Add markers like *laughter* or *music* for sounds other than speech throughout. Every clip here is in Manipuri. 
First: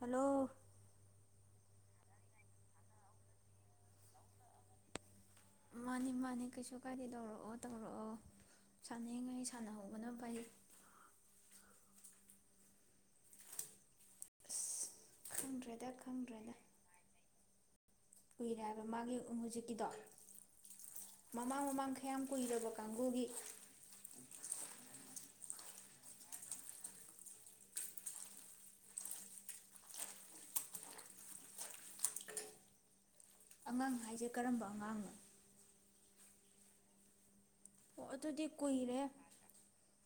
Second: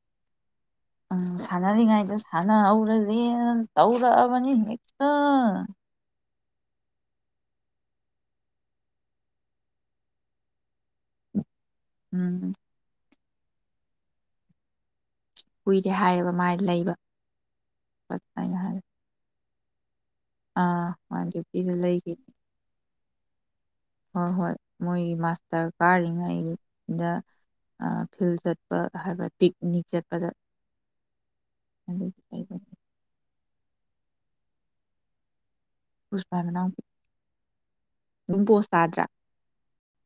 ꯍꯜꯂꯣ ꯎꯝ ꯁꯥꯟꯅꯔꯤꯉꯥꯏꯗ ꯁꯥꯟꯅꯍꯧꯔꯁꯦꯅ ꯇꯧꯔꯛꯑꯕꯅꯤ ꯍꯦꯛꯇ ꯃꯥꯅꯤ ꯃꯥꯅꯤ ꯀꯩꯁꯨ ꯀꯥꯏꯗꯦ ꯇꯧꯔꯛꯑꯣ ꯇꯧꯔꯛꯑꯣ ꯁꯥꯟꯅꯉꯩ ꯁꯥꯟꯅꯍꯧꯕꯅ ꯐꯩ ꯎꯝ ꯑꯁ ꯈꯪꯗ꯭ꯔꯦꯗ ꯀꯨꯏꯔꯦ ꯍꯥꯏꯌꯦꯕ ꯈꯪꯗ꯭ꯔꯦꯗ ꯃꯥꯥꯏ ꯂꯩꯕ ꯍꯥꯏꯅ ꯍꯥꯏ ꯏꯗꯣ ꯑꯥ ꯋꯥꯟ ꯐꯤꯐꯇꯤꯗ ꯂꯩꯈꯤꯅꯦ꯫ ꯀꯨꯒꯤ ꯍꯣꯏ ꯍꯣꯏ ꯃꯣꯏꯒꯤ ꯃꯥꯁꯇꯔ ꯀꯥꯔꯤꯉꯩꯗ ꯐꯤꯜ ꯆꯠꯄ ꯍꯥꯏꯕ ꯄꯤꯛꯅꯤꯛ ꯆꯠꯄꯗ ꯑꯗꯨꯒꯤ ꯑꯉꯥꯡ ꯍꯥꯏꯁꯦ ꯀꯔꯝꯕ ꯑꯉꯥꯡꯅꯣ ꯄꯨꯨꯁꯄꯥ ꯃꯅꯥꯎꯄꯤ ꯑꯣ ꯑꯗꯨꯝ ꯑꯗꯨꯗꯤ ꯄꯣꯁ ꯀꯨꯏꯔꯦ ꯇꯥꯗ꯭ꯔꯥ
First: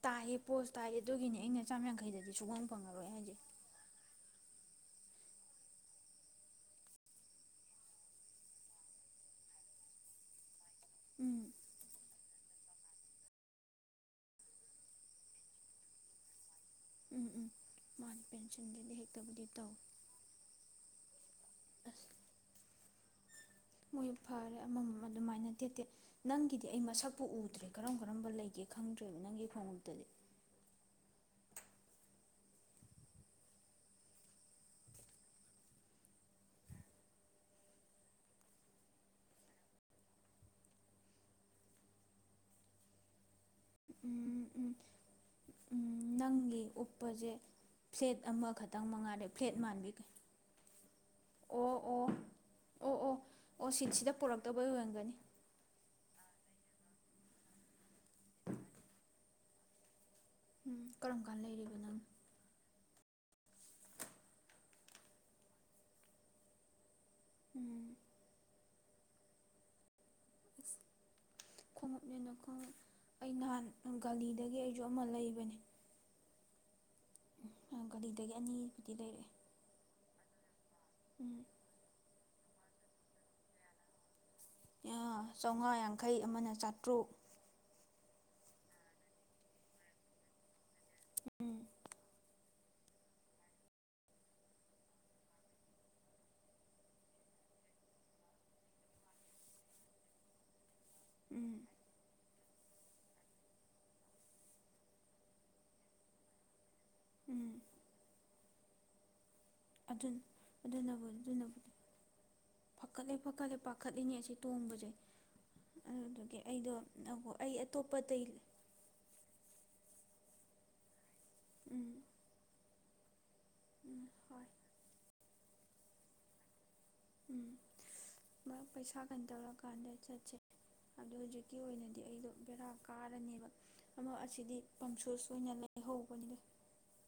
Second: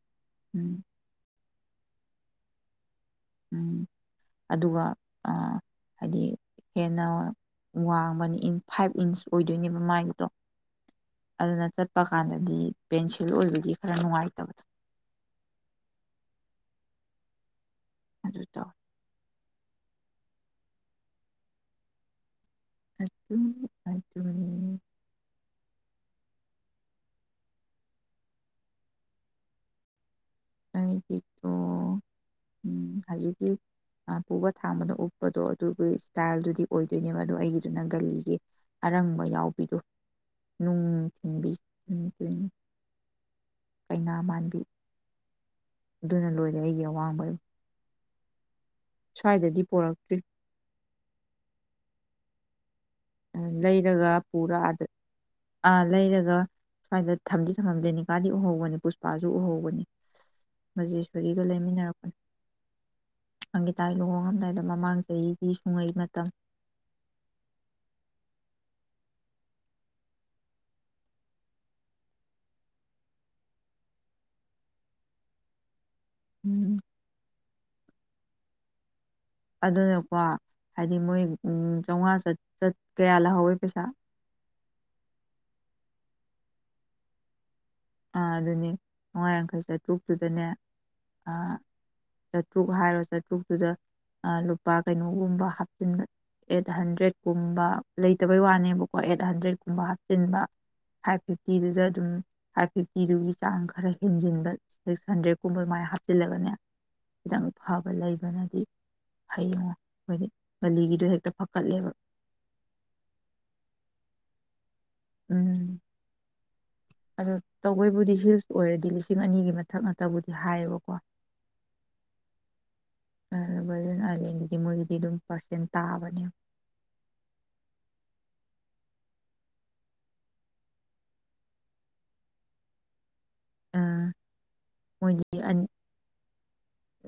ꯇꯥꯏꯌꯦ ꯄꯣꯁ ꯎꯝ ꯇꯥꯏꯑ ꯑꯗꯨꯒꯤꯅꯦ ꯑꯩꯅ ꯆꯥꯝ ꯌꯥꯡꯈꯩꯗ ꯁꯨꯐꯝ ꯐꯪꯉꯔꯣ ꯎꯝ ꯑꯗꯨꯒ ꯍꯥꯏꯗꯤ ꯍꯦꯟꯅ ꯋꯥꯡꯕꯅꯤ ꯐꯥꯏꯚ ꯏꯟꯁ ꯑꯣꯏꯗꯣꯏꯅꯦꯕ ꯃꯥꯏꯒꯤꯗꯣ ꯎꯝ ꯑꯗꯨꯅ ꯆꯠꯄ ꯀꯥꯟꯗꯗꯤ ꯄꯦꯟꯁꯤꯜ ꯑꯣꯏꯕꯒꯤ ꯈꯔ ꯅꯨꯡꯉꯥꯏꯇꯕꯗꯣ ꯍꯣꯏ ꯄꯦꯟꯁꯤꯜꯒꯗ ꯇꯣ ꯑ *unintelligible* ꯃꯣꯏ ꯐꯔꯦ ꯑꯃꯃꯝ ꯑꯗꯨꯃꯥꯏꯅ ꯇꯦ ꯇꯦ ꯅꯪꯒꯤꯗꯤ ꯑꯩ ꯃꯁꯛꯄꯨ ꯎꯗ꯭ꯔꯦ ꯀꯔꯝ ꯀꯔꯝꯕ ꯂꯩꯒꯦ ꯈꯪꯗ꯭ꯔꯦꯕ ꯅꯪꯒꯤ ꯈꯣꯡꯎꯞꯇꯗꯤ ꯑꯩꯒꯤꯗꯣ ꯎ ꯍꯧꯖꯤꯛꯀꯤ ꯄꯨꯕ ꯊꯥꯡꯕꯗ ꯎꯞꯄꯗꯣ ꯑꯗꯨꯒꯤ ꯏꯁꯇꯥꯏꯜꯗꯨꯗꯤ ꯑꯣꯏꯗꯣꯏꯅꯦꯕ ꯑꯗꯣ ꯑꯩꯒꯤꯗꯨꯅ ꯒꯜꯂꯤꯒꯤ ꯑꯔꯪꯕ ꯌꯥꯎꯕꯤꯗꯣ ꯅꯨꯡ ꯊꯤꯟꯕꯤ ꯀꯩꯅꯥ ꯎꯝ ꯃꯥꯟꯕꯤ ꯎꯝ ꯎꯝ ꯑꯗꯨꯅ ꯂꯣꯏꯔꯦ ꯅꯪꯒꯤ ꯑꯩꯒꯤ ꯑꯋꯥꯡꯕꯩ ꯎꯞꯄꯁꯦ ꯐ꯭ꯂꯦꯠ ꯑꯃꯈꯛ ꯈꯤ ꯇꯪ ꯃꯉꯥꯗ ꯐ꯭ꯂꯦꯠ ꯃꯥꯟꯕꯤꯒꯦ ꯄꯣꯔꯛꯇ꯭ꯔꯤ ꯑꯣ ꯑꯣ ꯑꯣ ꯑꯣ ꯑꯣ ꯁꯤ ꯂꯩꯔꯒ ꯁꯤꯗ ꯄꯨꯔꯛꯇꯕꯩ ꯄꯨꯔꯗ ꯑꯣꯏꯔꯝꯒꯅꯤ ꯑ ꯂꯩꯔꯒ ꯁ꯭ꯋꯥꯏꯗ ꯊꯝꯗꯤ ꯊꯝꯉꯝꯗꯦꯅꯤꯀꯥꯗꯤ ꯎꯍꯧꯕꯅꯤ ꯄꯨꯁꯄꯥꯁꯨ ꯎꯍꯧꯕꯅꯤ ꯎꯝ ꯀꯔꯝ ꯀꯥꯟ ꯕꯖꯦꯁꯔꯤꯒ ꯂꯩꯔꯤꯕ ꯅꯪ ꯂꯩꯃꯤꯟꯅꯔꯛꯄꯅꯤ ꯑꯪꯒꯤꯇꯥ ꯂꯨꯍꯣꯡꯡꯂꯝꯗꯥꯏꯗ ꯃꯃꯥꯡ ꯆꯍꯤꯒꯤ ꯁꯨꯡꯉꯩ ꯃꯇꯝ ꯎꯝ ꯈꯣꯡꯉꯞꯅꯦꯅ ꯈꯣꯡ ꯑꯩ ꯅꯍꯥꯟ ꯒꯥꯂꯤꯗꯒꯤ ꯑꯩꯁꯨ ꯑꯃ ꯂꯩꯕꯅꯦ ꯎꯝ ꯒꯥꯂꯤꯗꯒꯤ ꯑꯅꯤꯕꯨꯗꯤ ꯂꯩꯔꯛꯑꯦ ꯑꯗꯨꯅꯦꯀꯣ ꯍꯥꯏꯗꯤ ꯃꯣꯏ ꯎꯝ ꯎ ꯆꯣꯡꯉꯥ ꯆ ꯆꯠ ꯀꯌꯥꯂ ꯍꯋꯦ ꯄꯩꯁꯥ ꯆꯥꯝꯃꯉꯥ ꯌꯥꯡꯈꯩ ꯑꯃꯅ ꯆꯥꯇ꯭ꯔꯨꯛ ꯑꯥ ꯑꯗꯨꯅꯤ ꯍꯋꯥꯥ ꯌꯥꯡꯈꯩ ꯆꯥꯇ꯭ꯔꯨꯛꯇꯨꯗꯅꯦ ꯑ ꯎꯝ ꯆꯥꯇ꯭ꯔꯨꯛ ꯍꯥꯏꯔꯣ ꯆꯥꯇ꯭ꯔꯨꯛꯇꯨꯗ ꯂꯨꯄꯥ ꯀꯩꯅꯣꯒꯨꯝꯕ ꯍꯥꯞꯆꯤꯟꯕ ꯑꯦꯠ ꯍꯟꯗ꯭ꯔꯦꯠꯀꯨꯝꯕ ꯂꯩꯇꯕꯩ ꯋꯥꯅꯦꯕꯀꯣ ꯑꯦꯠ ꯍꯟꯗ꯭ꯔꯦꯠꯀꯨꯝꯕ ꯍꯥꯞꯆꯤꯟꯕ ꯐꯥꯏꯚ ꯎꯝ ꯐꯤꯐꯇꯤꯗꯨꯗ ꯑꯗꯨꯝ ꯐꯥꯏꯚ ꯐꯤꯐꯇꯤꯗꯨꯒꯤ ꯆꯥꯡ ꯈꯔ ꯍꯦꯟꯖꯤꯟꯕ ꯁꯤꯛꯁ ꯍꯟꯗ꯭ꯔꯦꯗꯀꯨꯝꯕ ꯑꯗꯨꯃꯥꯏꯅ ꯍꯥꯞꯆꯤꯜꯂꯒꯅꯦ ꯈꯤꯇꯪ ꯐꯕ ꯂꯩꯕꯅꯗꯤ ꯐꯩ ꯌꯦꯡꯉꯣ ꯑꯩꯈꯣꯏꯗꯤ ꯕꯂꯤꯒꯤꯗꯣ ꯍꯦꯛꯇ ꯅꯅꯕꯨꯗꯤ ꯐꯀꯠꯂꯦꯕ ꯐꯀꯠꯂꯦ ꯐꯀꯠꯂꯦ ꯄꯥꯈꯠꯂꯤꯅꯤ ꯑꯁꯤ ꯇꯣꯡꯝꯕꯖꯦ ꯎꯝ ꯑꯣ ꯑꯩ ꯑꯇꯣꯞꯄ ꯇꯧꯕꯣꯏꯕꯨꯗꯤ ꯑꯇꯩ ꯍꯤꯜꯁ ꯑꯣꯏꯔꯗꯤ ꯂꯤꯁꯤꯡ ꯑꯅꯤꯒꯤ ꯃꯊꯛ ꯉ ꯇꯕꯨꯗꯤ ꯍꯥꯏꯌꯦꯕꯀꯣ ꯎꯝ ꯀꯔꯝꯕ ꯎꯝ ꯍꯣꯏ ꯑꯔꯗꯤ ꯃꯔꯗꯔ ꯆꯆꯤꯟ ꯇꯥꯕꯅꯤ ꯎꯝ ꯃꯥ ꯄꯩꯁꯥ ꯀꯩꯅ ꯇꯧꯔꯀꯥꯟꯗ ꯆꯠꯁꯦ ꯑꯣ ꯍꯧꯖꯤꯛꯀꯤ ꯑꯣꯏꯅꯗꯤ ꯑꯩꯗꯣ ꯕꯦꯔꯥ ꯀꯥꯔꯅꯦꯕ ꯑꯃ ꯑꯁꯤꯗꯤ ꯃꯣꯏꯗꯤ ꯄꯝꯁꯨꯁ ꯑꯣꯏꯅ ꯑ ꯂꯩꯍꯧꯕꯅꯤꯗ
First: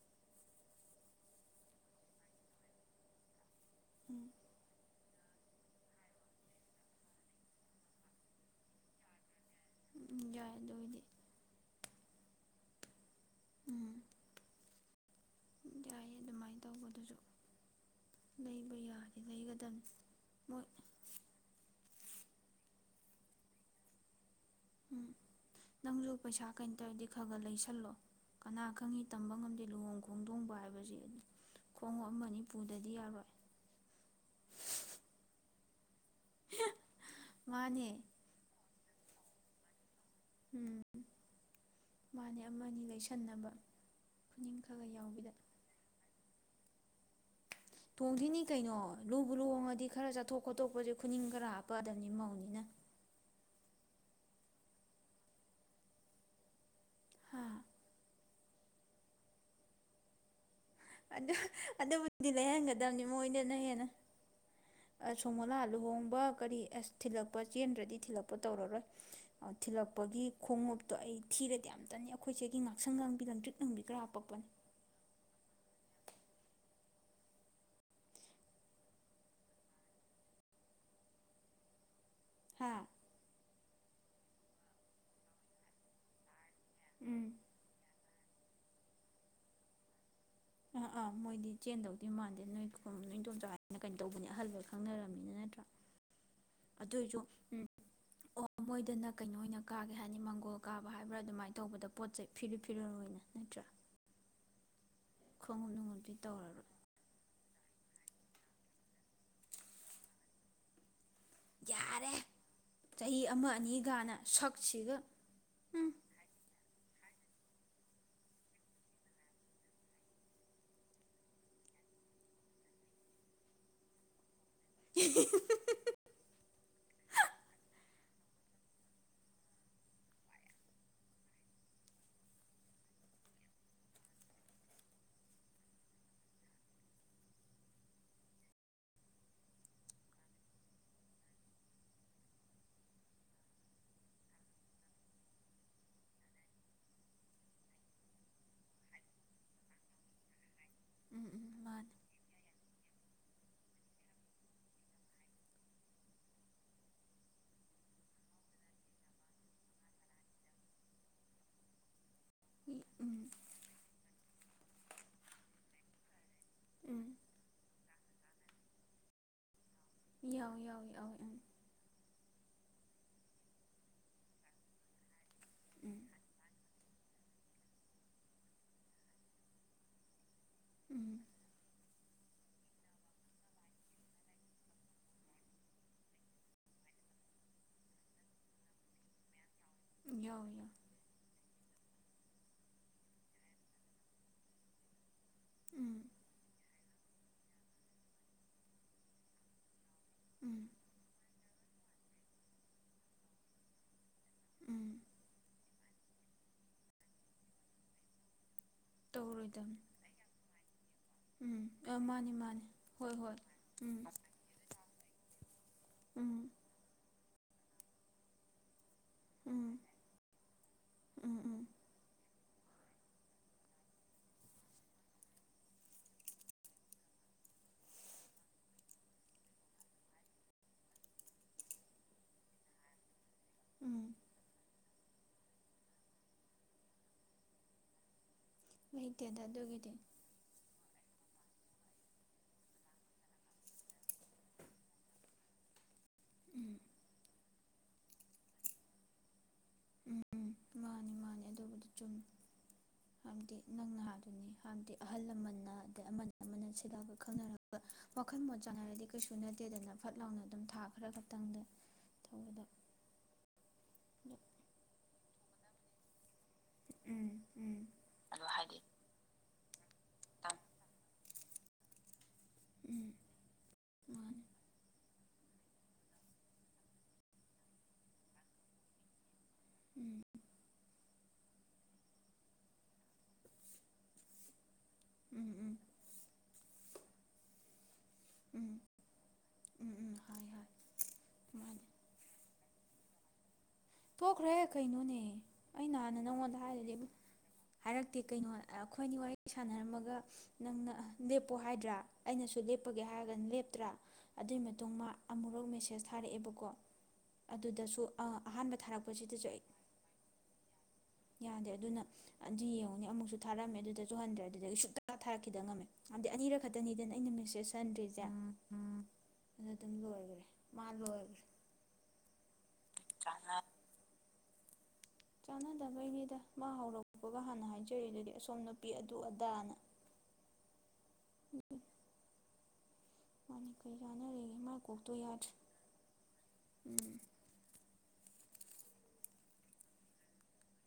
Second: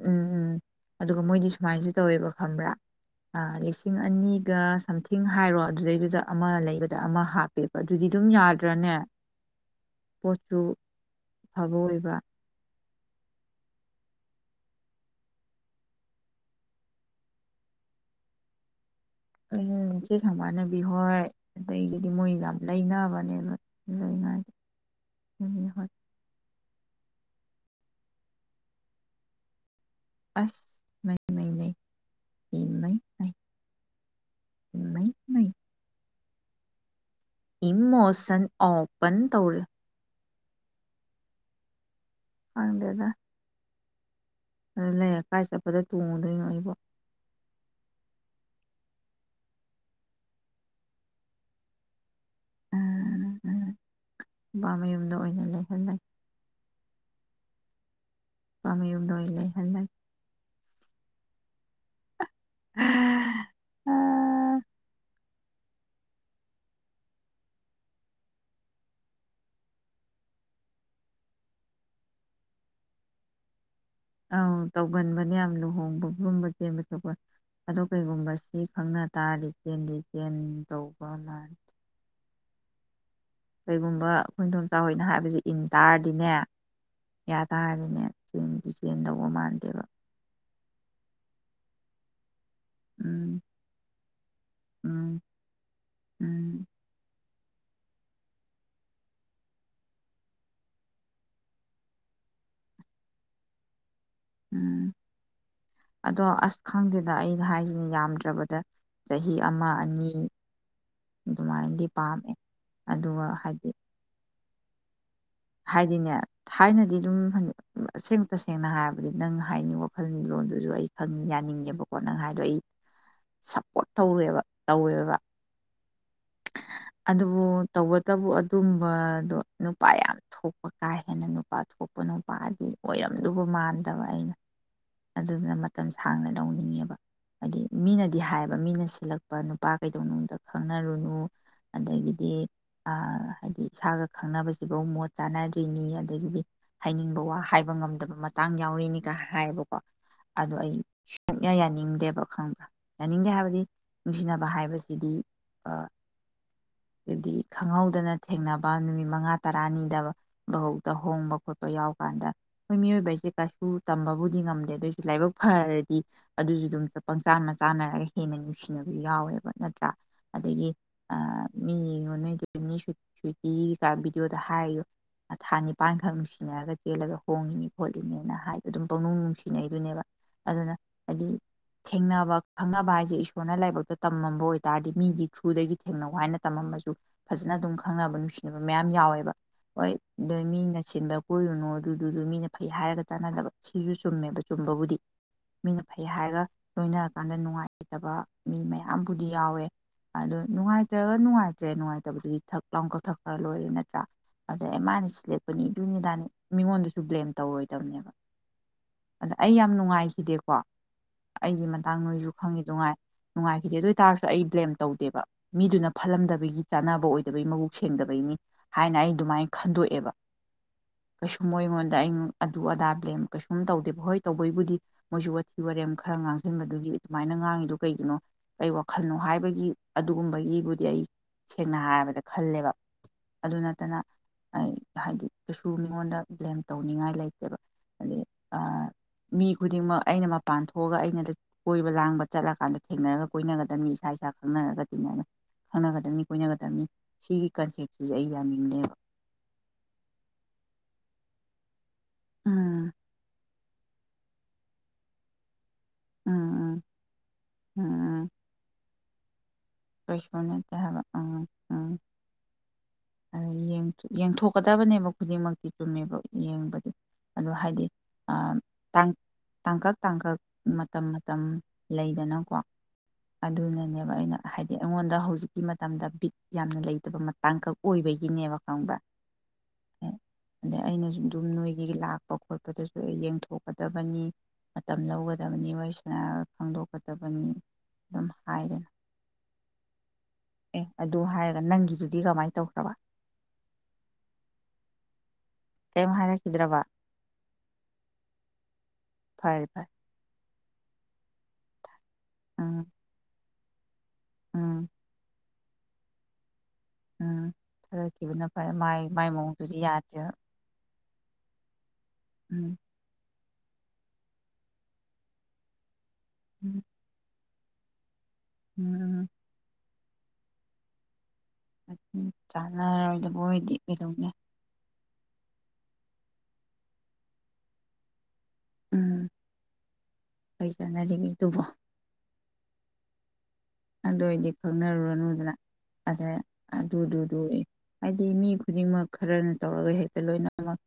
ꯎꯝ ꯎꯝ ꯑꯗꯨꯒ ꯃꯣꯏꯗꯤ ꯁꯨꯃꯥꯏꯅꯁꯨ ꯇꯧꯋꯦꯕ ꯈꯪꯕ꯭ꯔꯥ ꯂꯤꯁꯤꯡ ꯎꯝ ꯑꯅꯤꯒ ꯁꯝꯊꯤꯡ ꯍꯥꯏꯔꯣ ꯑꯗꯨꯗꯩꯗꯨꯗ ꯑꯃ ꯂꯩꯕꯗ ꯑꯃ ꯍꯥꯞꯄꯦꯕ ꯑꯗꯨꯗꯤ ꯑꯗꯨꯝ ꯌꯥꯗ꯭ꯔꯅꯦ ꯎꯝ ꯌꯥꯏ ꯄꯆꯨ ꯑꯗꯨ ꯑꯣꯏꯗꯤ ꯐꯕꯣꯏ ꯎꯝ ꯌꯥꯏꯌꯦ ꯑꯗꯨꯃꯥꯏꯅ ꯇꯧꯕꯗꯨꯁꯨ ꯂꯩꯕ ꯌꯥꯅꯤ ꯑꯩꯆꯦ ꯁꯃꯅꯕꯤ ꯍꯣꯏ ꯑꯗ ꯍꯥꯏꯗꯤ ꯃꯣꯏ ꯌꯥꯝ ꯂꯩꯅꯕꯅꯦꯕ ꯂꯩꯉꯥꯏ ꯎꯝ ꯍꯣꯏ ꯅꯪꯁꯨ ꯄꯩꯁꯥ ꯀꯩ ꯇꯧꯔꯗꯤ ꯈ ꯈ ꯂꯩꯁꯜꯂꯣ ꯀꯅꯥ ꯈꯪꯉꯤ ꯇꯝꯕ ꯉꯝꯗꯦ ꯂꯨꯍꯣꯡꯕ ꯈꯣꯡꯗꯣꯡꯕ ꯑꯁ ꯍꯥꯏꯕꯁꯤ ꯃꯩ ꯃꯩ ꯈꯣꯡꯎꯞ ꯃꯩ ꯃꯅꯤꯄꯨꯔꯗꯗꯤ ꯌꯥꯔꯣꯏ ꯃꯩ ꯃꯩ ꯃꯩ ꯍꯦ ꯏꯃꯣꯁꯟ ꯑꯣꯐ ꯟ ꯇꯧꯔ ꯎꯝ ꯃꯥꯅꯦ ꯑꯃꯅꯤ ꯂꯩꯁꯟꯅꯕ ꯈꯨꯅꯤꯡ ꯑ ꯈꯔ ꯈꯔ ꯂꯩ ꯌꯥꯎꯕꯤꯗ ꯀꯥꯏ ꯆꯄꯗꯦ ꯇꯨꯡ ꯈꯣꯡꯊꯅꯤ ꯀꯩꯅꯣ ꯂꯨ ꯕꯨ ꯂꯣꯡꯉꯗꯤ ꯈꯔ ꯆꯥꯊꯣꯛ ꯈꯣꯠꯇꯣꯛꯄꯁꯦ ꯈꯨꯅꯤꯡ ꯈꯔ ꯍꯥꯞꯄꯗꯕꯅꯤ ꯃꯧꯅꯤ ꯎꯝ, ꯎꯝ. ꯅꯨꯄꯥ ꯃꯌꯨꯝꯗ ꯑꯣꯏꯅ ꯂꯩꯍꯜꯟꯅꯩ ꯍꯥ ꯑꯃꯤ ꯎꯅꯣ ꯂꯩꯦ ꯍꯂ ꯑꯗ ꯑꯗ ꯗꯤ ꯂꯩꯍꯟꯒꯗꯕꯅꯤ ꯃꯣꯏꯅꯦꯅ ꯍꯦꯟꯅ ꯁꯣꯒꯣꯂꯥ ꯂꯨꯍꯣꯡꯕ ꯀꯔꯤ ꯑꯁ ꯊꯤꯜꯂꯛꯄ ꯆꯦꯟꯗ꯭ꯔꯗꯤ ꯊꯤꯜꯂꯛꯄ ꯇꯧꯔꯔꯣꯏ ꯊꯤꯜꯂꯛꯄꯒꯤ ꯈꯣꯡꯎꯞꯇꯣ ꯑꯩ ꯊꯤꯔꯗꯤ ꯌꯥꯝꯇꯅꯤ ꯑꯩꯈꯣꯏꯁꯦꯒꯤ ꯉꯥꯛꯁꯪ ꯉꯥꯡꯕꯤ ꯉꯝꯗ꯭ꯔꯤ ꯑꯥꯎ ꯇꯧꯒꯟꯕꯅꯦ ꯌꯥꯝ ꯂꯨꯍꯣꯡꯉꯦ ꯣꯠꯀꯨꯝꯕ ꯆꯦꯟꯕ ꯊꯣꯛꯄ ꯑ ꯀꯩꯒꯨꯝꯕ ꯁꯤ ꯈꯪꯅ ꯇꯥꯔꯗꯤ ꯆꯦꯟꯗꯤ ꯆꯦꯟ ꯇꯧꯕ ꯂꯦ ꯍꯥꯥ ꯀꯩꯒꯨꯝꯕ ꯈꯈꯣꯡꯊꯣ ꯆꯥꯎꯍꯣꯏꯅ ꯍꯥꯏꯕꯁꯦ ꯏꯟ ꯇꯥꯔꯗꯤꯅꯦ ꯎꯝ ꯌꯥ ꯇ ꯍꯥꯏꯔꯅꯦ ꯗꯤꯖꯦꯟ ꯇꯧꯕ ꯃꯥꯟꯗꯦꯕ ꯑꯥ ꯑꯥ ꯃꯣꯏꯗꯤ ꯆꯦꯟꯗꯧꯗꯣꯏ ꯃꯥꯟꯗꯦ ꯅꯣꯏ ꯅꯣꯏ ꯎꯝ ꯅꯤꯡꯗꯣꯝ ꯆꯥ ꯍꯥꯏꯅ ꯀꯩꯅꯣ ꯇꯧꯕꯅꯦ ꯑꯍꯜꯕ ꯎꯝ ꯈꯪꯅꯔꯝꯃꯤꯅ ꯅꯠꯇ꯭ꯔꯥ ꯎꯝ ꯑꯗꯨꯏꯁꯨ ꯎꯝ ꯑꯣ ꯃꯣꯏꯗꯅ ꯀꯩꯅꯣ ꯑꯣꯏꯅ ꯀꯥꯒꯦ ꯍꯥꯏꯅꯤ ꯃꯪꯒꯣꯜ ꯀꯥꯕ ꯍꯥꯏꯕ꯭ꯔꯥ ꯑꯗꯨꯃꯥꯏꯅ ꯇꯧꯕꯗ ꯄꯣꯠ ꯆꯩꯦ ꯐꯤꯔꯨ ꯐꯤꯔꯜ ꯑꯣꯏꯅ ꯅꯠꯇ꯭ꯔꯥ ꯎꯝ ꯈꯣꯡꯎꯞ ꯅꯨꯡꯉꯨꯞꯇꯤ ꯑꯗꯣ ꯑꯁ ꯇꯧꯔꯔꯣꯏ ꯈꯪꯗꯦꯗ ꯑꯩꯅ ꯍꯥꯏꯁꯤꯅꯦ ꯌꯥꯝꯗ꯭ꯦ ꯅꯠꯇ꯭ꯔꯕꯗ ꯆꯍꯤ ꯑꯃ ꯑꯅꯤ ꯑꯗꯨꯃꯥꯏꯅꯗꯤ ꯌꯥꯔꯦ ꯄꯥꯝꯃꯦ ꯑꯗꯨꯒ ꯍꯥꯏꯗꯤ ꯄꯁꯤꯤꯒ ꯍꯥꯏꯗꯤꯅꯦ ꯊꯥꯏꯅꯗꯤ ꯑꯗꯨꯝ ꯑꯁꯦꯡ ꯇꯁꯦꯡꯅ ꯍꯥꯏꯔꯕꯗꯤ ꯅꯪ ꯍꯥꯏꯅꯤꯡꯕ ꯋꯥꯈꯜꯒꯤ ꯂꯣꯟꯗꯨꯁꯨ ꯑꯩ ꯈꯪ ꯌꯥꯅꯤꯡꯉꯦꯕꯀꯣ ꯅꯪ ꯍꯥꯏꯗꯣ ꯑꯩ ꯁꯞꯄꯣꯔꯠ ꯇꯧꯔꯦꯕ ꯇꯧꯋꯦꯕ ꯑꯗꯨꯕꯨ ꯇꯧꯕ ꯇꯕꯨ ꯑꯗꯨꯝꯕꯗꯣ ꯅꯨꯄꯥ ꯌꯥꯝ ꯊꯣꯛꯄ ꯀꯥ ꯍꯦꯟꯅ ꯅꯨꯄꯥ ꯊꯣꯛꯄ ꯅꯨꯄꯥꯗꯤ ꯑꯣꯏꯔꯝꯗꯕ ꯃꯥꯟꯗꯕ ꯑꯩꯅ ꯑꯗꯨꯗꯨꯅ ꯃꯇꯝ ꯁꯥꯡꯅ ꯂꯧꯅꯤꯡꯉꯦꯕ ꯍꯥꯏꯗꯤ ꯃꯤꯅꯗꯤ ꯍꯥꯏꯌꯦꯕ ꯃꯤꯅ ꯁꯤꯜꯂꯛꯄ ꯅꯨꯄꯥ ꯀꯩꯗꯧꯅꯨꯡꯗ ꯈꯪꯅꯔꯨꯅꯨ ꯑꯗꯒꯤꯗꯤ ꯍꯥꯏꯗꯤ ꯏꯁꯥꯒ ꯈꯪꯅꯕꯁꯤꯐꯧ ꯃꯣꯠ ꯆꯥꯟꯅꯗꯣꯏꯅꯤ ꯑꯗꯒꯤꯗꯤ ꯍꯥꯏꯅꯤꯡꯕ ꯋꯥ ꯍꯥꯏꯕ ꯉꯝꯗꯕ ꯃꯇꯥꯡ ꯌꯥꯎꯔꯤꯅꯤꯒ ꯍꯥꯏꯌꯦꯕꯀꯣ ꯑꯗꯣ ꯑꯩ ꯎꯝ ꯎꯝ ꯁꯣꯛꯅ ꯃꯥꯅꯦ ꯌꯥꯅꯤꯡꯗꯦꯕ ꯈꯪꯕ꯭ꯔ ꯌꯥꯅꯤꯡꯗꯦ ꯍꯥꯏꯕꯗꯤ ꯅꯨꯡꯁꯤꯅꯕ ꯍꯥꯏꯕꯁꯤꯗꯤ ꯍꯥꯏꯗꯤ ꯈꯪꯍꯧꯗꯅ ꯊꯦꯡꯅꯕ ꯅꯨꯃꯤꯠ ꯃꯉꯥ ꯇꯔꯥꯅꯤꯗꯕ ꯧꯗ ꯍꯣꯡꯕ ꯈꯣꯠꯄ ꯌꯥꯎ ꯀꯥꯟꯗ ꯑꯩꯈꯣꯏ ꯃꯤꯑꯣꯏꯕ ꯎꯝ ꯍꯥꯏꯁꯦ ꯀꯩꯁꯨ ꯇꯝꯕꯕꯨ ꯗꯤ ꯉꯝꯗꯦ ꯑꯗꯨ ꯑꯣꯏꯁꯨ ꯂꯥꯏꯕꯛ ꯐꯔꯗꯤ ꯑꯗꯨꯁꯨ ꯑꯗꯨꯝ ꯎꯝ ꯆꯄꯪ *unintelligible* ꯍꯦꯟꯅ ꯅꯨꯡꯁꯤꯅꯕ ꯌꯥꯎꯋꯦꯕ ꯅꯠꯇ꯭ꯔꯥ ꯌꯥꯎꯋꯤ ꯑꯗꯒꯤ ꯌꯥꯎꯋꯤ ꯌꯥꯎꯋꯤ ꯎꯝ ꯃꯤ ꯌꯦꯡꯉꯣ ꯅꯣꯏ__ *unintelligible* ꯚꯤꯗꯤꯑꯣꯗ ꯍꯥꯏꯔꯤꯌꯨ ꯊꯥ ꯎꯝ ꯅꯤꯄꯥꯟꯈꯛ ꯅꯨꯡꯁꯤꯅꯔꯒ ꯆꯦꯜꯂꯒ ꯍꯣꯡꯉꯤꯅꯤ ꯈꯣꯠꯂꯤꯅꯦꯅ ꯍꯥꯏꯕꯗꯣ ꯑꯗꯨꯝ ꯄꯪꯅꯨꯡ ꯅꯨꯡꯁꯤꯅꯩꯗꯨꯅꯦꯕ ꯑꯗꯨꯅ ꯍꯥꯏꯗꯤ ꯊꯦꯡꯅꯕ ꯈꯪꯅꯕ ꯍꯥꯏꯁꯦ ꯏꯁꯣꯔꯅ ꯂꯥꯏꯕꯛꯇ ꯇꯝꯃꯝꯕ ꯑꯣꯏꯇꯥꯥꯔꯗꯤ ꯃꯤꯒꯤ ꯊ꯭ꯔꯨꯗꯒꯤ ꯊꯦꯡꯅꯧ ꯍꯥꯏꯅ ꯇꯝꯃꯝꯃꯥꯁꯨ ꯐꯖꯅ ꯑꯗꯨꯝ ꯈꯪꯅꯕ ꯅꯨꯡꯁꯤꯅꯕ ꯃꯌꯥꯝ ꯌꯥꯎꯋꯦꯕ ꯃꯤ ꯎꯝ ꯌꯥꯎꯋꯤ ꯌꯥꯎꯋꯤ *unintelligible* ꯄꯨꯣꯏꯅ ꯗꯨꯗꯨꯗꯨ ꯃꯤꯅ ꯐꯩ ꯍꯥꯏꯔꯒ ꯆꯥꯟꯅꯗꯕ ꯁꯤꯁꯨ ꯆꯨꯝꯃꯦꯕ ꯆꯨꯝꯕꯕꯨꯗꯤ ꯃꯤꯅ ꯎꯝ ꯐꯩ ꯍꯥꯏꯔꯒ ꯂꯣꯏꯅꯔꯀꯥꯟꯗ ꯅꯨꯡꯉꯥꯏꯇꯥꯕ ꯃꯤ ꯃꯌꯥꯝꯕꯨꯗꯤ ꯌꯥꯎꯋꯦ ꯑꯗꯣ ꯎꯝ ꯅꯨꯡꯉꯥꯏꯇ꯭ꯔꯒ ꯅꯨꯡꯉꯥꯏ__ ꯇ꯭ꯔꯦ ꯅꯨꯡꯉꯥꯏꯇꯕꯗꯨꯗꯤ ꯊꯛ ꯂꯥꯎ ꯀꯛꯊꯛ ꯈꯔ ꯂꯣꯏꯔꯦ ꯅꯠꯇ꯭ꯔꯥ ꯑꯗꯩꯩ ꯎꯝ ꯃꯥꯅ ꯁꯤꯂꯛꯄꯅꯤ ꯑꯗꯨꯅꯤꯗꯥꯅꯤ ꯃꯤꯉꯣꯟꯗꯁꯨ ꯕ꯭ꯂꯦꯝ ꯇꯧꯔꯣꯏꯗꯕꯅꯦꯕ ꯑꯗ ꯑꯩ ꯌꯥꯝ ꯇꯧꯔꯣꯏꯗꯕꯅꯤ ꯅꯨꯡꯉꯥꯏꯈꯤꯗꯦꯀꯣ ꯎꯝ ꯑꯩꯒꯤ ꯑꯥ ꯃꯇꯥꯡ ꯅꯣꯏꯁꯨ ꯃꯥꯅꯤ ꯃꯥꯅꯤ ꯈꯪꯉꯤꯗꯨꯉꯥꯏ ꯍꯣꯏ ꯍꯣꯏ ꯅꯨꯡꯉꯥꯏꯈꯤꯗꯦ ꯑꯗꯣꯏ ꯎꯝ ꯇꯔꯁꯨ ꯑꯩ ꯕ꯭ꯂꯦꯝ ꯇꯧꯗꯦꯕ ꯃꯤꯗꯨꯅ ꯎꯝ ꯐꯠꯂꯝꯗꯕꯒꯤ ꯆꯥꯟꯅꯕ ꯑꯣꯏ__ ꯃꯕꯨꯛ ꯁꯦꯡꯗꯕꯩꯅꯤ ꯍꯥꯏꯅ ꯑꯩ ꯑꯗꯨꯃꯥꯏ__ ꯎꯝ ꯈꯟꯗꯣꯛꯑꯦꯕ ꯎꯝ ꯀꯩꯁꯨꯝ ꯃꯣꯏ ꯎꯝ ꯑꯩꯉꯣꯟꯗ ꯑꯩ ꯑꯗꯨ ꯑꯗꯥ ꯕ꯭ꯂꯦꯝ ꯀꯩꯁꯨꯝ ꯇꯧꯗꯦꯕ ꯍꯣꯏ ꯇꯧꯕꯩꯕꯨꯗꯤ ꯃꯣꯏꯁꯨ ꯋꯥꯊꯤ ꯋꯥꯔꯦꯝ ꯈꯔ ꯉꯥꯡꯁꯤꯟꯕꯗꯨꯒꯤ ꯑꯗꯨꯃꯥꯏꯅ ꯉꯥꯡꯉꯤꯗꯣ ꯀꯩꯒꯤꯅꯣ ꯀꯩ ꯋꯥꯈꯜꯅꯣ ꯍꯥꯏꯕꯒꯤ ꯑꯗꯨꯒꯨꯝꯕꯒꯤꯕꯨꯗꯤ ꯑꯩ ꯁꯦꯡꯅ ꯍꯥꯏꯔꯕꯗ ꯈꯜꯂꯦꯕ ꯑꯗꯨ ꯅꯠꯇꯅ ꯎꯝ ꯍꯥꯏꯗꯤ ꯀꯩꯁꯨ ꯃꯤꯉꯣꯟꯗ ꯕ꯭ꯂꯦꯝ ꯇꯧꯅꯤꯡꯉꯥꯏ ꯂꯩꯇꯦꯕ ꯑꯗꯩ ꯂꯩꯇꯦꯗ ꯃꯤ ꯑꯗꯨꯒꯤꯗꯤ ꯈꯨꯗꯤꯡꯃꯛ ꯑꯩꯅ ꯃꯄꯥꯟ ꯊꯣ ꯊꯣꯛꯑꯒ ꯑꯩꯅꯗ ꯀꯣꯏꯕ ꯂꯥꯡꯕ ꯆꯠꯂꯀꯥꯟꯗ ꯊꯦꯡꯅꯔꯒ ꯀꯣꯏꯅꯒꯗꯝꯅꯤ ꯏꯁꯥ ꯏꯁꯥ ꯈꯪꯅꯔꯒ ꯇꯤꯟꯅꯔꯒ ꯈꯪꯅꯒꯗꯝꯕꯅꯤ ꯎꯝ ꯀꯣꯏꯅꯒꯗꯃꯤ ꯁꯤꯒꯤ ꯀꯟꯁꯦꯞ ꯁꯤꯁꯦ ꯑꯩ ꯌꯥꯅꯤꯡꯗꯦꯕ ꯎꯝ *unintelligible* ꯎꯝ ꯍꯥꯟꯗꯤ ꯑꯍꯜ ꯂꯃꯟꯅ ꯑꯃꯅ ꯑꯃꯅ ꯎꯝ ꯎꯝ ꯁꯤꯜꯂꯛꯑꯒ ꯈꯪꯅꯔꯛꯄ ꯎꯝ ꯋꯥꯈꯜ ꯃꯣꯠ ꯆꯥꯟꯅꯔꯗꯤ ꯁꯨꯅ ꯀꯩꯁꯨ ꯅꯠꯇꯦ ꯍꯥꯏꯕ ꯎꯝ ꯎꯝ ꯇꯧꯕꯗ ꯌꯦꯡꯊꯣꯛꯀꯗꯕꯅꯦꯕ ꯈꯨꯗꯤꯡꯃꯛꯇꯤ ꯆꯨꯝꯃꯦꯕ ꯌꯦꯡꯕꯗꯤ ꯎꯝ ꯑꯗꯣ ꯎꯝ ꯍꯥꯏꯗꯤ ꯑꯗꯣ ꯍꯥꯏꯗꯤ ꯇꯥꯡ ꯇꯥꯡꯀꯛ ꯇꯥꯡꯀꯛ ꯇꯪ ꯃꯇꯝ ꯃꯇꯝ ꯂꯩꯗꯅ ꯀꯣ ꯎꯝ ꯑꯗꯨꯅꯅꯦꯕ ꯑꯩꯅ ꯃꯥꯅꯦ ꯑꯩꯉꯣꯟꯗ ꯍꯧꯖꯤꯛꯀꯤ ꯃꯇꯝꯗ ꯕꯤꯛ ꯌꯥꯝꯅ ꯂꯩꯇꯕ ꯃꯇꯥꯡꯀꯛ ꯑꯣꯏꯕꯒꯤꯅꯦꯕ ꯈꯪꯕ꯭ꯔꯥ ꯎꯝ ꯑꯗꯩꯩ ꯑꯩꯅꯁꯨ__ ꯑꯗꯨꯝ ꯅꯣꯏꯒꯤ ꯂꯥꯛꯄ ꯈꯣꯠꯄꯗꯁꯨ ꯑꯩ ꯌꯦꯡꯊꯣꯛꯀꯗꯕꯅꯤ ꯃꯇꯝ ꯎꯝ ꯂꯧꯒꯗꯕꯅꯤ ꯎꯝ ꯋꯥꯔꯤ ꯁꯅꯔꯒ ꯈꯪꯗꯣꯛꯀ ꯆꯕꯅꯤ ꯑꯗꯨꯝ ꯎꯝ ꯍꯥꯏꯗꯅ ꯎꯝ ꯎꯝ ꯍꯥꯏ ꯍꯥꯏ ꯑꯦ ꯑꯗꯨ ꯍꯥꯏꯔꯒ ꯃꯥꯅꯦ ꯅꯪꯒꯤꯗꯨꯗꯤ ꯀꯃꯥꯏꯅ ꯇꯧꯋꯏ ꯊꯣꯈ꯭ꯔꯦ ꯀꯩꯅꯩꯅꯣꯅꯦ ꯑꯩ ꯅ ꯀꯩꯝ ꯍꯥꯟꯅ ꯅꯪꯉꯣꯟꯗ ꯍꯥꯏꯔꯛꯈꯤꯗ꯭ꯔꯕ ꯍꯥꯏꯔꯗꯤ ꯍꯥꯏꯔꯛꯇꯦ ꯀꯩꯅꯣ ꯑꯩꯈꯣꯏꯅꯤ ꯋꯥꯔꯤ ꯐꯔꯦ ꯐꯔꯦ ꯁꯥꯟꯅꯔꯝꯃꯒ ꯅꯪꯅ ꯂꯦꯞꯄꯣ ꯍꯥꯏꯗ꯭ꯔꯥ ꯑꯩꯅꯁꯨ ꯎꯝ ꯂꯦꯞꯄꯒ ꯍꯥꯏꯔꯒꯅ ꯂꯦꯞꯄ ꯅꯠꯇ꯭ꯔꯥ ꯑꯗꯨꯒꯤ ꯎꯝ ꯃꯇꯨꯡ ꯃꯥ ꯑꯃꯨꯛꯨꯔꯛ ꯃꯦꯁꯦꯁ ꯊꯥꯔꯛꯑꯦꯕꯀꯣ ꯎꯝ ꯑꯗꯨꯗꯁꯨ ꯑ ꯊꯥꯗꯣꯛꯈꯤꯕꯅ ꯐꯔꯦ ꯑꯍꯥꯟꯕ ꯃꯥꯏ ꯃꯥꯏ ꯊꯥꯔꯛꯄꯁꯤꯗꯁꯨ ꯑꯩ ꯃꯣꯡꯗꯨꯗꯤ ꯌꯥꯗ꯭ꯔꯦ ꯌꯥꯗꯦ ꯑꯗꯨꯅ ꯗꯤ ꯌꯦꯡꯉꯨꯅꯤ ꯑꯃꯨꯛꯁꯨ ꯊꯥꯔꯝꯃꯦ ꯑꯗꯨꯗ ꯇꯨ ꯍꯟꯗ꯭ꯔꯦ ꯑꯗꯨꯗꯒꯤ ꯑ ꯁꯨꯡꯛꯇ ꯊꯥꯔꯛꯈꯤꯗ ꯉꯝꯃꯦ ꯑꯗꯤ ꯑꯅꯤꯔꯛ ꯎꯝ ꯈꯛꯇꯅꯤꯗꯅ ꯑꯩꯅ ꯃꯦꯁꯦꯁ ꯆꯟꯗ꯭ꯔꯤꯁꯦ ꯎꯝ ꯑꯗꯨꯝ ꯂꯣꯏꯈ꯭ꯔꯦ ꯃꯥ ꯂꯣꯏꯈ꯭ꯔꯦ ꯑ ꯆꯥꯟꯅꯔꯣꯏꯗꯕ ꯑꯣꯏꯗꯤ ꯀꯩꯗꯧꯅꯦ ꯆꯥꯟꯅꯗꯕꯩꯅꯤꯗ ꯃꯥ ꯍꯧꯔꯛꯄꯒ ꯍꯥꯟꯅ ꯍꯥꯏꯖꯔꯤ ꯑꯗꯨꯗꯤ ꯑ ꯑꯣꯝ ꯅꯨꯄꯤ ꯑꯗꯨ ꯎꯝ ꯑꯗꯥꯅ ꯀꯩ ꯆꯥꯟꯅꯔꯤꯒꯦ ꯑꯗꯨꯕꯨ ꯃꯥꯅꯤ ꯀꯩ ꯑꯗꯨ ꯑꯣꯏꯗꯤ ꯀꯥꯟꯅꯔꯤꯒꯦ ꯃꯥꯏ ꯀꯣꯛꯇꯣ ꯌꯥꯗ꯭ꯔꯦ ꯈꯪꯅꯔꯨꯔꯅꯨꯗꯅ ꯑꯗ ꯎꯝ ꯑꯗꯨꯗꯨꯗꯨ ꯍꯥꯏꯗꯤ ꯃꯤ ꯈꯨꯗꯤꯡꯃꯛ ꯈꯔꯅ ꯇꯧꯔꯒ ꯍꯦꯛꯇ ꯂꯣꯏꯅꯃꯛ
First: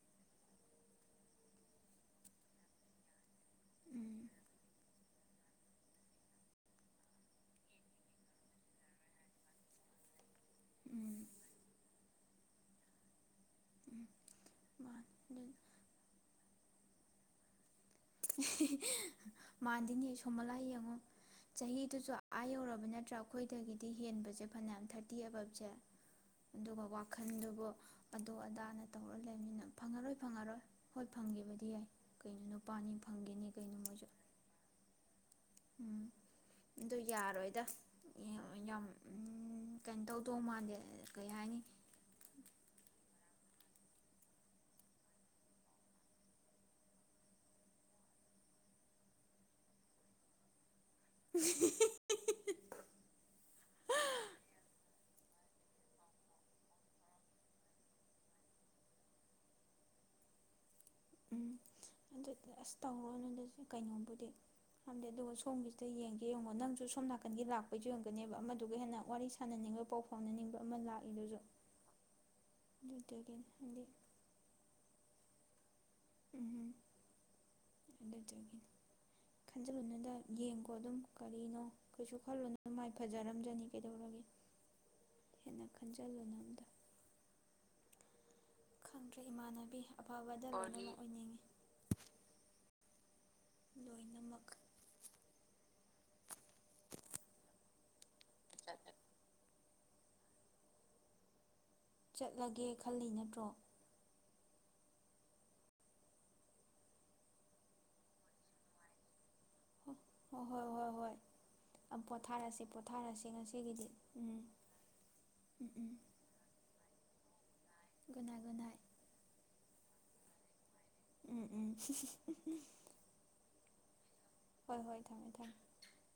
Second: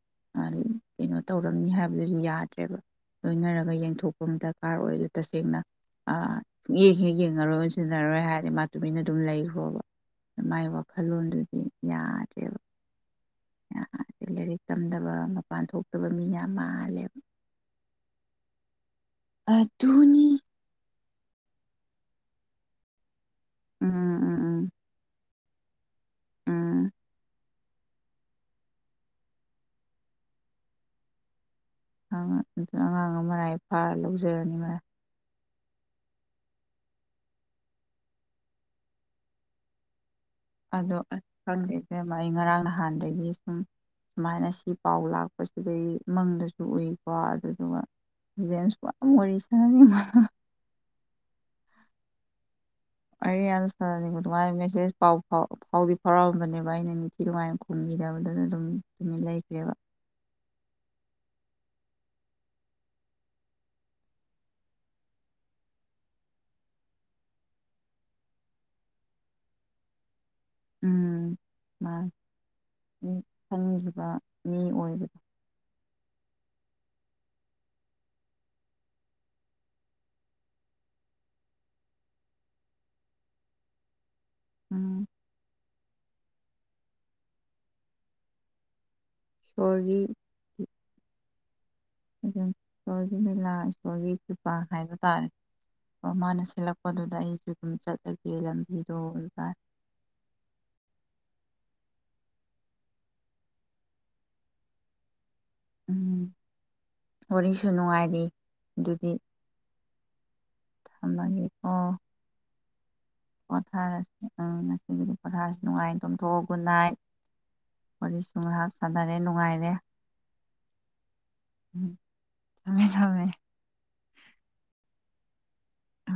ꯀꯩꯅꯣ ꯇꯧꯔꯝꯅꯤ ꯍꯥꯏꯕꯗꯨꯁꯨ ꯌꯥꯗ꯭ꯔꯦꯕ ꯂꯣꯏꯅꯔꯒ ꯌꯦꯡꯊꯣꯛꯄ ꯎꯝ ꯑꯃ ꯗꯔꯀꯥꯔ ꯑꯣꯏꯗ ꯇꯁꯦꯡꯅꯨꯡ ꯌꯦꯦꯛ ꯍꯦꯛ ꯌꯦꯡꯉꯔꯨꯔ ꯁꯤꯖꯤꯟꯅꯔꯣꯏ ꯍꯥꯏꯔꯗꯤ ꯃꯥ ꯇꯨꯃꯤꯟꯅ ꯑꯗꯨꯝ ꯂꯩꯈ꯭ꯔꯣꯕ ꯃꯥꯒꯤ ꯎꯝ ꯋꯥꯈꯜꯂꯣꯟꯗꯨꯗꯤ ꯌꯥꯗ꯭ꯔꯦꯕ ꯌꯥꯗꯦ ꯂꯥꯏꯔꯤꯛ ꯇꯝꯗꯕ ꯃꯥꯅꯤ ꯃꯄꯥꯟ ꯊꯣꯛꯇꯕ ꯃꯤꯅ ꯃꯥꯜꯂꯦꯕ ꯃꯥꯟꯗꯤꯅꯦ ꯑꯗꯨꯅꯤ ꯁꯣꯃꯂꯥ ꯌꯦꯡꯉꯣ ꯆꯍꯤꯗꯨꯁꯨ ꯑꯥ ꯌꯧꯔꯕ ꯅꯠꯇ꯭ꯔꯥ ꯑꯩꯈꯣꯏꯗꯒꯤꯗꯤ ꯎꯝ ꯎꯝ ꯍꯦꯟꯕꯁꯦ ꯎꯝ ꯐꯅꯌꯥꯝ ꯊꯥꯔꯇꯤ ꯑꯐ ꯁꯦ ꯎꯝ ꯑꯗꯨꯒ ꯋꯥꯈꯜꯗꯨꯕꯨ ꯑꯗꯨꯣ ꯑꯗꯥꯅ ꯇꯧꯔ ꯂꯩꯕꯅꯤꯅ ꯐꯪꯉꯔꯣꯏ ꯐꯪꯉꯔꯣꯏ ꯍꯣꯏ ꯐꯪ ꯀ ꯑꯉꯥꯡ ꯑꯃꯅ ꯐꯥꯔ ꯂꯧꯖꯔꯅꯤ ꯃꯥ ꯎꯝ ꯑꯗꯨ ꯌꯥꯔꯣꯏꯗ ꯌꯥꯝ ꯀꯩꯅꯣ ꯇꯧ ꯑꯗꯣ ꯑꯩ ꯈꯪꯗꯔꯤꯁꯦꯕ ꯑꯩ ꯉꯔꯥꯡ ꯅꯍꯥꯟꯗꯒꯤ ꯁꯨꯝ ꯁꯨꯃꯥꯏꯅ ꯁꯤ ꯄꯥꯎ ꯂꯥꯛꯄꯁꯤꯗꯒꯤꯩ ꯏꯃꯪꯗꯁꯨ ꯎꯏꯀꯣ ꯑꯗꯨꯗꯨꯒ ꯖꯦꯝꯁꯀ ꯌꯥꯝ ꯋꯥꯔꯤ ꯁꯥꯟꯅꯅꯤꯡꯕ ꯍꯤ ꯍꯤ ꯍꯤ ꯑꯩ ꯑꯁꯅꯤ ꯑꯗꯨꯉꯥꯏ ꯃꯦꯁꯦꯖꯥꯎ ꯐꯥꯎꯗꯤ ꯐꯥꯎꯔꯛꯑꯝꯕꯅꯦꯕ ꯑꯩꯅ ꯅꯤꯡꯊꯤ ꯅꯨꯡꯉꯥꯏꯅ ꯈꯨꯝꯈꯤꯗꯕꯗꯨꯅ ꯑꯗꯨꯝ ꯂꯩꯈ꯭ꯔꯦꯕ ꯎꯝ ꯑꯗꯨꯗꯤ ꯑꯁ ꯇꯧꯔꯣ ꯅꯪꯗꯁꯨ ꯀꯩꯅꯣꯝꯕꯨꯗꯤ ꯈꯝꯗꯦ ꯑꯗꯨꯒ ꯁꯣꯝꯒꯤꯁꯤꯗ ꯌꯦꯡꯒꯦ ꯌꯦꯡꯉꯣ ꯅꯪꯁꯨ ꯁꯣꯝ ꯅꯥꯀꯟꯒꯤ ꯂꯥꯛꯄꯩꯁꯨ ꯌꯦꯡꯒꯅꯦꯕ ꯑꯃꯗꯨꯒ ꯍꯦꯟꯅ ꯋꯥꯔꯤ ꯁꯥꯟꯅꯅꯤꯡꯕ ꯄꯥꯎ ꯐ ꯎꯝ ꯃꯥ ꯑꯗꯨꯗꯒꯤꯅꯤ ꯍꯥꯏꯗꯤ ꯈꯟꯈꯤꯕ ꯃꯤ ꯑꯣꯏꯕꯗꯣ ꯎꯝꯝ ꯑꯗꯨꯒꯤꯅꯤ ꯈꯟꯖꯤꯜꯂꯨꯅꯗ ꯌꯦꯡꯀꯣ ꯑꯗꯨꯝ ꯀꯔꯤꯅꯣ ꯀꯩꯁꯨ ꯈꯜꯂꯨꯅ ꯑꯗꯨ ꯃꯥꯏ ꯐꯖꯔꯝꯖꯅꯤ ꯀꯩꯗꯧꯔꯒꯦ ꯎꯝ ꯩꯅ ꯈꯟꯖꯤꯜꯂꯨꯅꯕꯗ ꯈꯪꯗ꯭ꯔꯦ ꯏꯃꯥꯟꯅꯕꯤ ꯏꯁꯣꯔꯒꯤ ꯑꯐꯕꯗ ꯂꯩ ꯑꯗꯨꯝ ꯍ ꯂꯤꯂꯥ ꯏꯁꯣꯔꯒꯤ ꯂꯣꯏꯅꯃꯛ ꯀ꯭ꯔꯤꯄꯥ ꯍꯥꯏꯕ ꯇꯥꯔꯦ ꯑꯣ ꯃꯥꯅ ꯁꯤꯠꯂꯛꯄꯗꯨꯗ ꯑꯩꯁꯨ ꯑꯗꯨꯝ ꯆꯠꯂꯒꯦ ꯂꯝꯕꯤꯗꯣ ꯥꯏ ꯆꯠꯂꯒꯦ ꯈꯜꯂꯤ ꯅꯠꯇ꯭ꯔꯣ ꯎꯝ ꯋꯥꯔꯤꯁꯨ ꯅꯨꯡꯉꯥꯏꯔꯤ ꯑꯗꯨꯗꯤ ꯍ ꯊꯝ ꯃꯥꯒꯦꯀꯣ ꯄꯣꯊꯥꯔꯁꯦ ꯄꯣꯊꯥꯔꯁꯦ ꯉꯁꯤꯒꯤꯗꯤ ꯄꯣꯊꯥꯔ ꯎꯝ ꯎ ꯉꯁꯤꯒꯤꯗꯤ ꯄꯣꯊꯥꯔꯁꯤ ꯎꯝ ꯎꯝ ꯅꯨꯡꯉꯥꯏ ꯇꯣꯝꯊꯣꯛꯑꯒꯟꯅꯥꯏ ꯒꯨꯗ ꯋꯥꯔꯤꯁꯨ ꯅꯥꯏꯠ ꯒꯨꯗ ꯉꯥꯏꯍꯥꯛ ꯅꯥꯏꯠ ꯁꯥꯟꯅꯔꯦ ꯅꯨꯡꯉꯥꯏꯔꯦ ꯎꯝ ꯎꯝ ꯊꯝꯃꯦ ꯊꯝꯃꯦ ꯍꯣꯏ ꯍꯣꯏ ꯊꯝꯃꯦ ꯊꯝꯃꯦ ꯑ